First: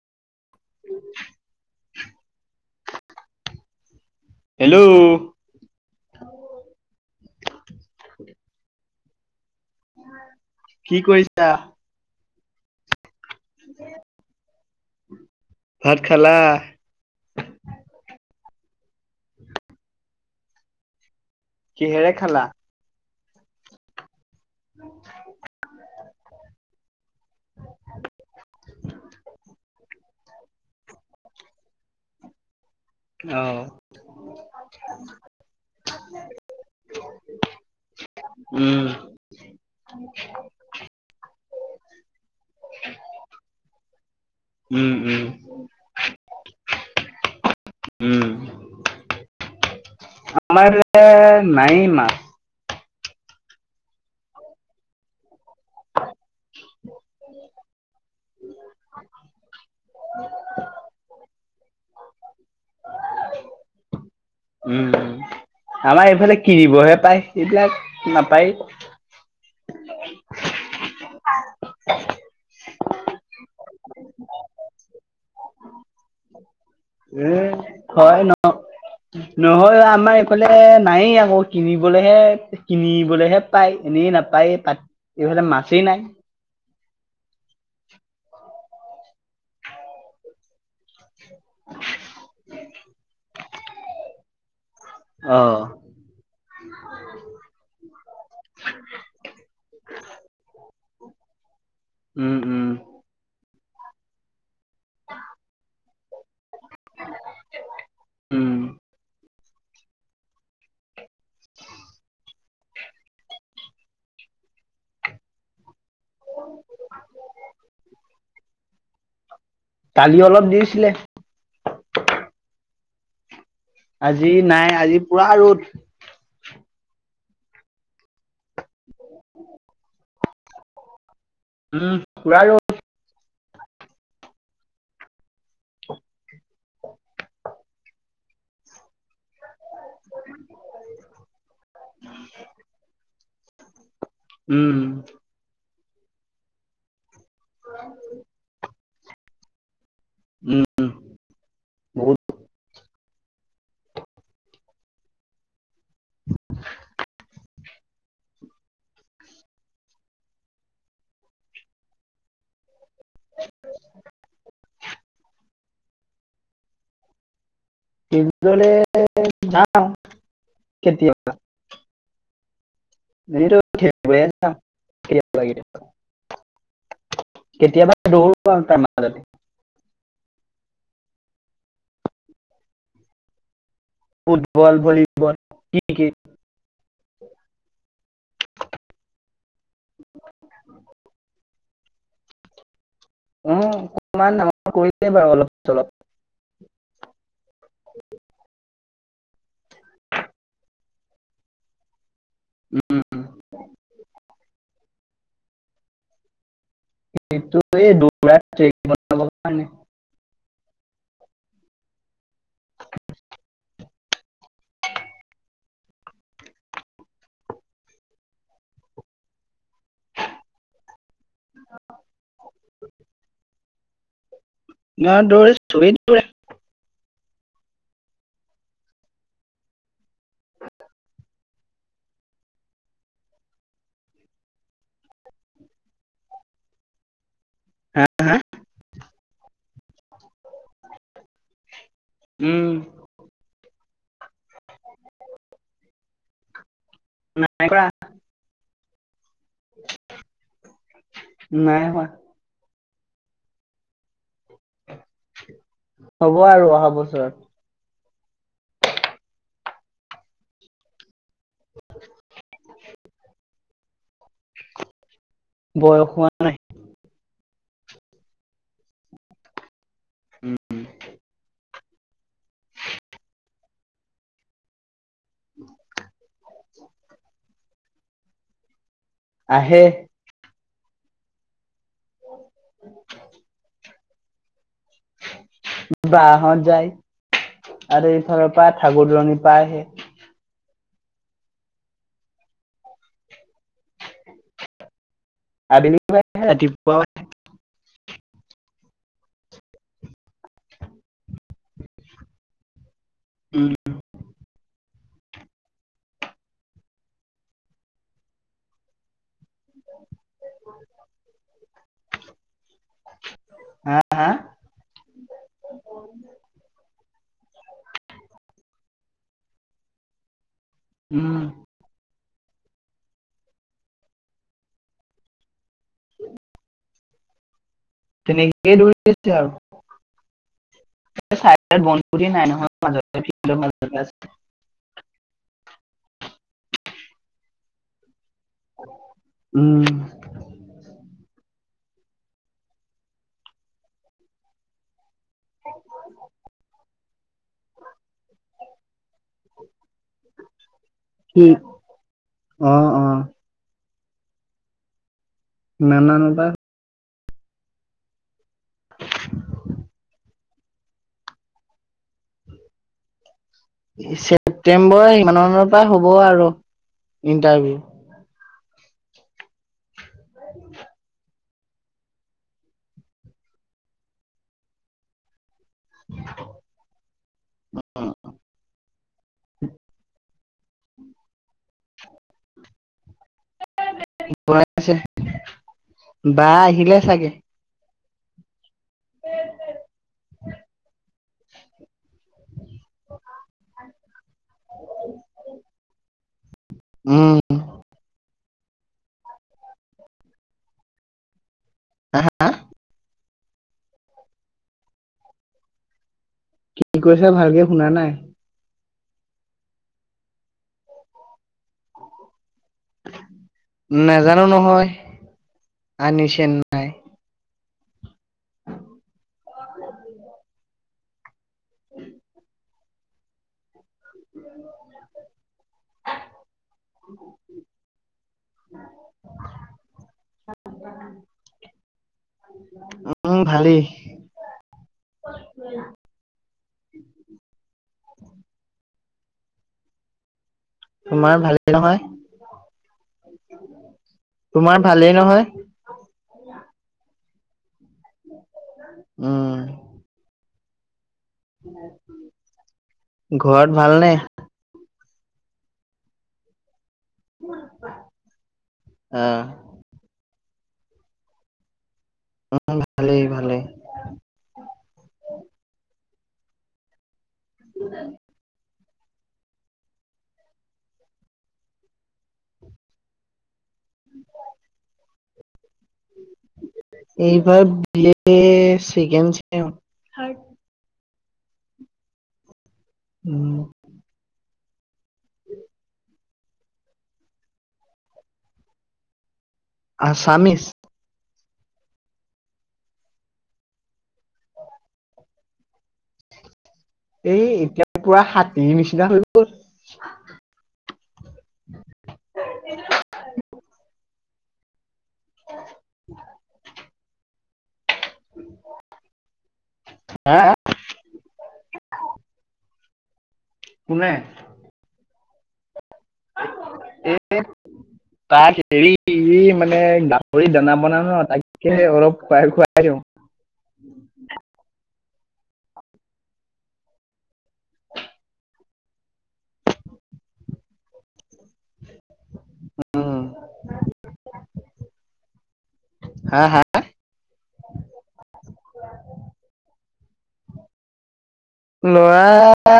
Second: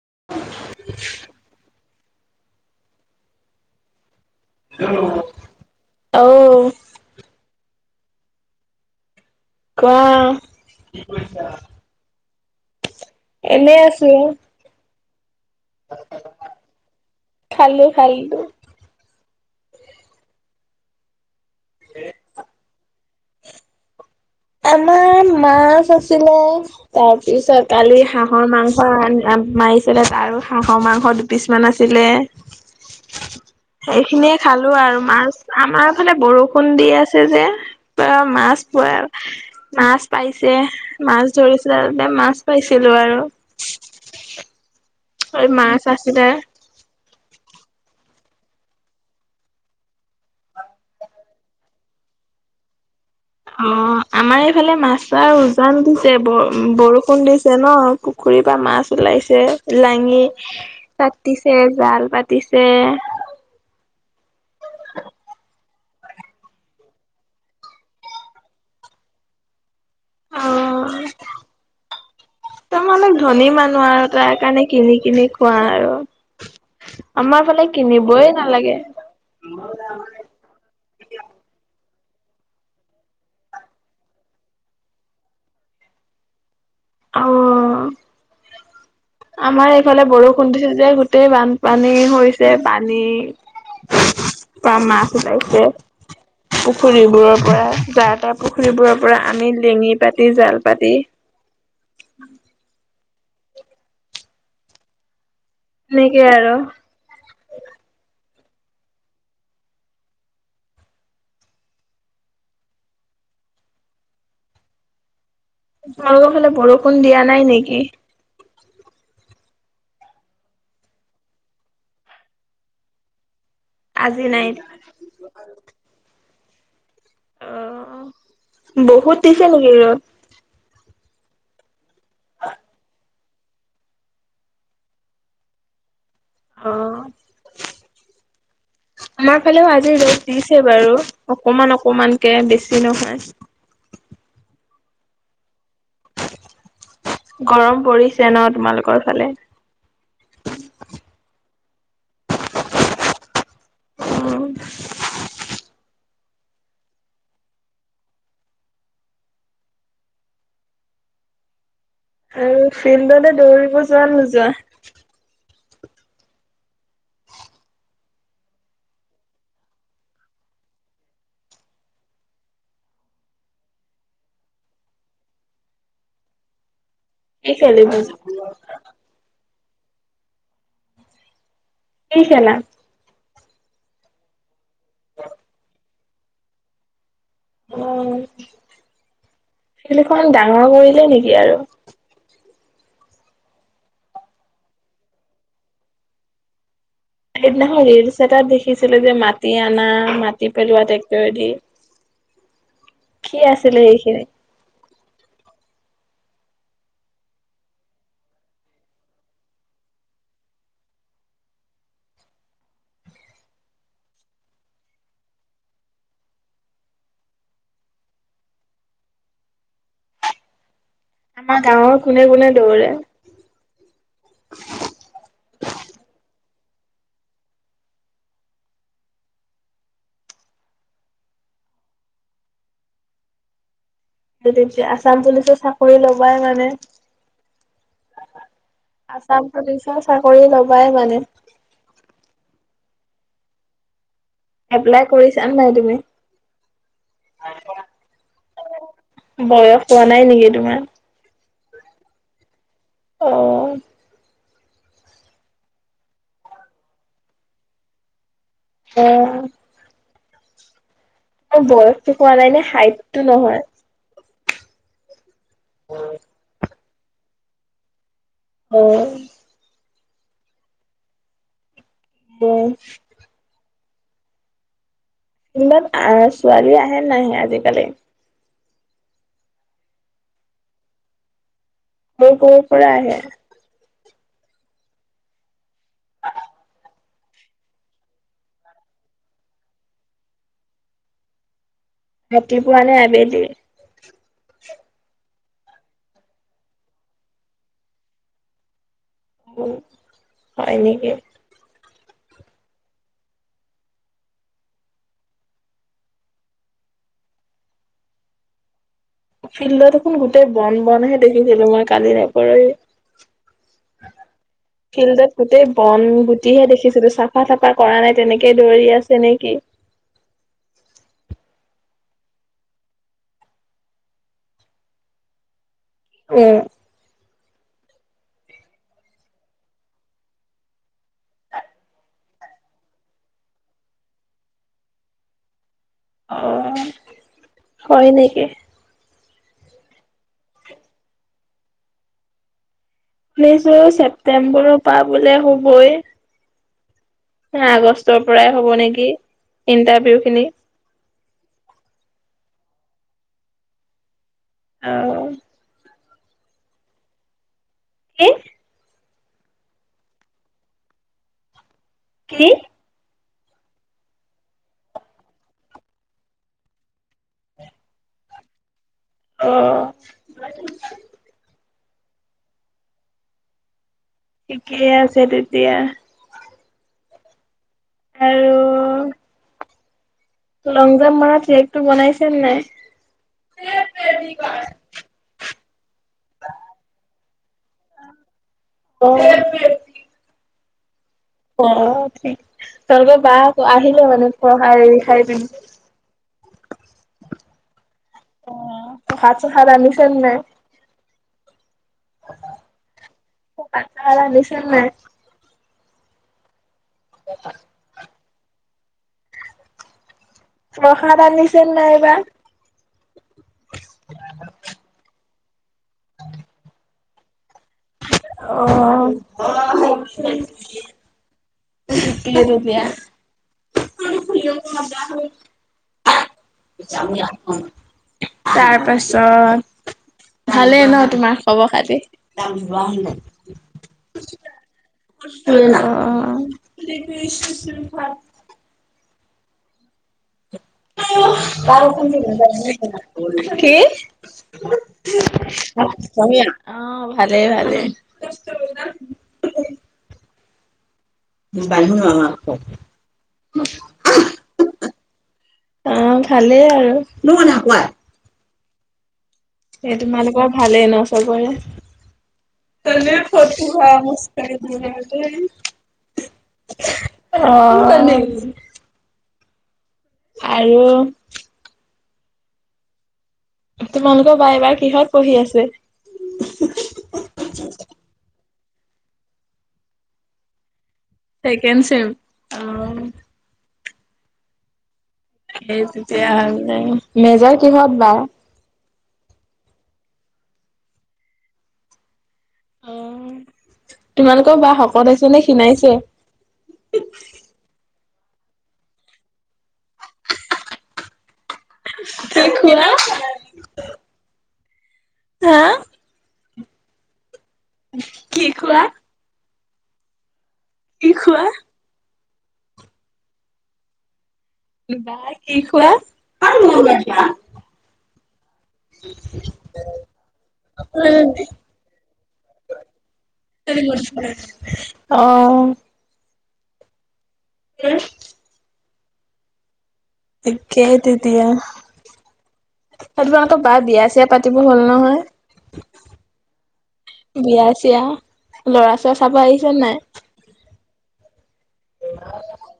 [inaudible] অঔ হেল্ল' কোৱা কি কৰিছা? [unintelligible] এনেই আছো ভাত খালা খালো খালো কিহেৰে খালা আমাৰ মাছ আছে ছিলে তাৰপিছত কালি হাঁহৰ মাংস মাৰিছিলে আৰু হাঁহৰ মাংস দুপিছ মান আছিলে অহ সেইখিনিয়ে খালো আৰু মাছ আমাৰফালে বৰষুণ দি আছে যে প মাছ উম, পোৱা মাছ পাইছে মাছ মাছ ধৰিছিলে, মাছ পাইছিলো আৰু উম, উম, অ মাছ আছিলে উম আমাৰ [inaudible] নাই মাছ অ' আমাৰ এইফালে মাছৰ উজান ব বৰষুণ দিছে ন পুখুৰীৰ পৰা মাছ ওলাইছে লাঙি পাতিছে, জাল পাতিছে। উম আমাৰ এইফালে কিনিবহে পায় এইবিলাক নাপায় অ ত মানে ধনী মানুহ আৰু তাৰ কাৰণে কিনি কিনি খোৱা আৰু এ আমাৰ ফালে হয় ন কিনিবই নালাগে নহয় [unintelligible] কিনিবলৈহে, কিনিবলেহে পায়, এনেই নাপায় তাত, এইফালে মাছেই নাই। অ' আমাৰ এইফালে বৰষুণ দিছে যে গো গোতেই বানপানী হৈছে পানী পৰা মাছ অ', ওলাইছে পুখুৰীবোৰৰ পৰা যাৰ তাৰ পুখুৰীবোৰৰ পৰা আমি লেঙি পাতি জাল পাতি উম-উম। সেনেকে আৰু। উম। [unintelligible] তোমালোকৰ ফালে বৰষুণ দিয়া নাই নেকি? কালি অলপ দিছিলে। আজি নাই আজি পুৰা ৰ'দ। অ', বহুত দিছে নেকি ৰ'দ? উম পুৰা ৰ'দ। অ', আমাৰ ফালেও আজি ৰ'দ দিছে বাৰু অকমান-অকমানকে বেছি নহয়। [inaudible] গৰম পৰিছে ন তোমালোকৰ ফালে। উম বহুত। উম। আৰু ফিল্ডতে দৌৰিব যোৱা নে নোযোৱা? ফিল্ডলে যাও কেতিয়াবা। এনেতো [unintelligible] কি খেলিব কেতিয়াবা দৌৰো তাৰ মাজতে। কি খেলা? ফুট বল ভলীবল কি [unintelligible] অঁ, ফিল্ডখন ডাঙৰ কৰিলে নেকি আৰু? উম, অকমান ডাঙৰ কৰিলে বাৰু অলপ চলপ। ছিলে যে মাটি আনা মাটি পেলোৱা ট্ৰেক্টৰেদি। উম, কি আছিলে সেইখিনি? এইটো এই দৌৰা ট্ৰেক বনাবৰ কাৰণে। আমাৰ গাৱঁৰ কোনে-কোনে দৌৰে? না দৌৰে চবে দৌৰে। তেতিয়া আছাম পুলিচ চাকৰি লবাই মানে? হা? আছাম আচাম পুলিচৰ চাকৰি লবাই মানে? উম। এপ্লাই কৰিছা নে নাই তুমি? নাই কৰা। বয়স যোৱা নাই নেকি তোমাৰ। নাই হোৱা। অ। হ'ব আৰু অহা বছৰত। অ। বয়সটো হোৱা নাই নে হাইট টো নহয়। বয়স হোৱা নাই। উ [unintelligible] অহ। উম। ব। ইমান আহ ছোৱালী আহে নাহে আজিকালি। আহে। ক'ৰ ক'ৰ পৰা আহে। বা হঁত যায়। আৰু এইফালৰ পৰা ঠাগু দূৰণী পৰা আহে। ৰাতিপুৱা নে আবেলি আবেলিও আহে ৰাতিপুৱাও আহে। উম হয় নেকি। উম ফিল্ডত দেখোন গোটেই বন বনহে দেখিছিলো মই কালি নে পৰহি হা হা ফিল্ডত গোটেই বন গুটিহে দেখিছিলো চাফা তাফা কৰা নাই তেনেকে দৌৰি আছে তেনে কি উম অহ তেনেকে দৌৰিছে আও এ চাইডলে বনগুটি নাই নহয় মাজতে [unintelligible] মাজতহে আছে অ হয় নেকি। উম শুনিছো ছেপ্টেম্বৰ পা। বোলে হ'বই। আগষ্টৰ পৰাই হ'ব নেকি ইন্টাৰভিউ খিনি। কি অ অ। অ ন ন বা কি কি ছেপ্টেম্বৰ সিমানমানৰ পৰা হ'ব আৰু ইণ্টাৰভিউ। অ হয় [unintelligible] ঠিকেই আছে তে এতিয়া আৰু লং জাম্প মাৰা ট্ৰেক টো বনাইছে নে নাই? বনাইছে বা আহিলে চাগে। [inaudible] অ' তোমালোকৰ বা আহিলে মানে, পঢ়াই লিখাই পিনি উম! অ' প্ৰসাদ সষাদ আনিছে নে নাই? প্ৰসাদ সষাদ আনিছে নে নাই? কি কৈছা, ভালকে শুনা নাই। প্ৰসাদ আনি চে নাই বা? নাজানো নহয় আনিছে নাই অ''। কি দুপিয়া [inaudible] তাৰ পাছত ভালেই ন তোমাৰ খবৰ খাতি? ও'ম উম ভালেই অ'অ'অ [inaudible] ভাত তোমাৰ [inaudible] ভালেই নহয় কি? তোমাৰ ভালেই নহয় অ'' ভালে, ভালে। [inaudible] উম [inaudible] অ'' ঘৰত ভালেই ভালনে আৰু ন ন কাই [unintelligible] অ'। এই তোমালোকৰ ভালেই ন' চবৰে? [inaudible] ভালেই ভালেই [inaudible] অ''। আৰু তোমালোকৰ বা এবাৰ কিহত পঢ়ি আছে? এইবাৰ BA second sem second sem অঁ সেই তেতিয়া হ'লে, মেজৰ কিহত বাৰ আচামিজ অঁ তোমালোকৰ বা শকত হৈছে নে ক্ষীণাইছে? এই এতিয়া পুৰা হাতীৰ নিচিনা হৈ গল [unintelligible] হা? [unintelligible] কি কোৱা হাঁ কি কোৱা কোনে বাই কি খোৱা অ'। এ তাক হেৰি মানে গাহৰি দানা বনা ন তাকে অলপ খাই খুৱাই দিওঁ অঁ [unintelligible] তাকেইটো এতিয়া, তোমালোকৰ বাৰ বিয়া চিয়া পাতিবৰ হ'ল নহয়। হা হা বিয়া চিয়া, ল'ৰা ছ'ৰা চাব আহিছে নাই ল'ৰা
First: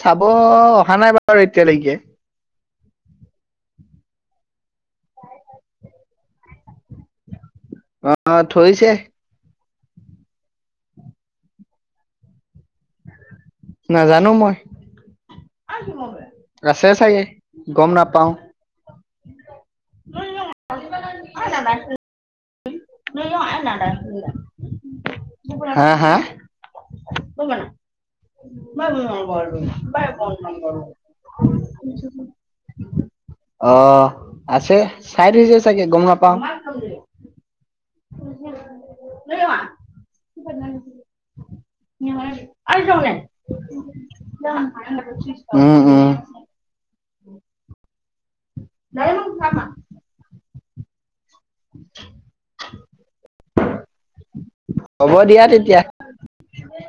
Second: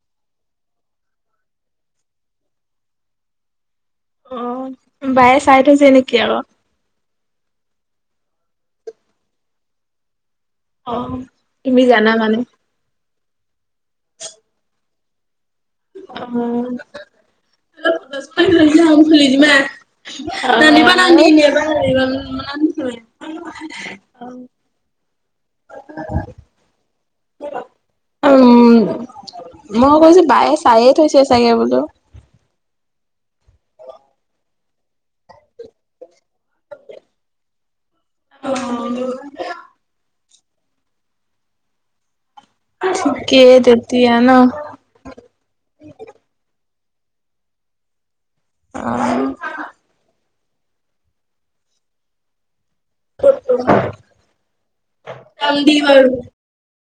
চাব অহা নাই বাৰু এতিয়ালৈকে অঁ বায়ে চাই থৈছে নেকি আকৌ অঁ থৈছে অঁ তুমি জানা মানে নাজানো মই আছে চাগে গম নাপাও [unintelligible] [unintelligible] [unintelligible] হাঁ হাঁ উম মই কৈছো বায়ে চায়ে থৈছে চাগে বোলো অঁ আছে, চাই থৈছে চাগে গম নাপাওঁ [unintelligible] [unintelligible] ঠিকেই তেতিয়া ন [unintelligible] উম উম অ নাই নাই খাম আৰু। [unintelligible] হ'ব দিয়া তেতিয়া। [unintelligible]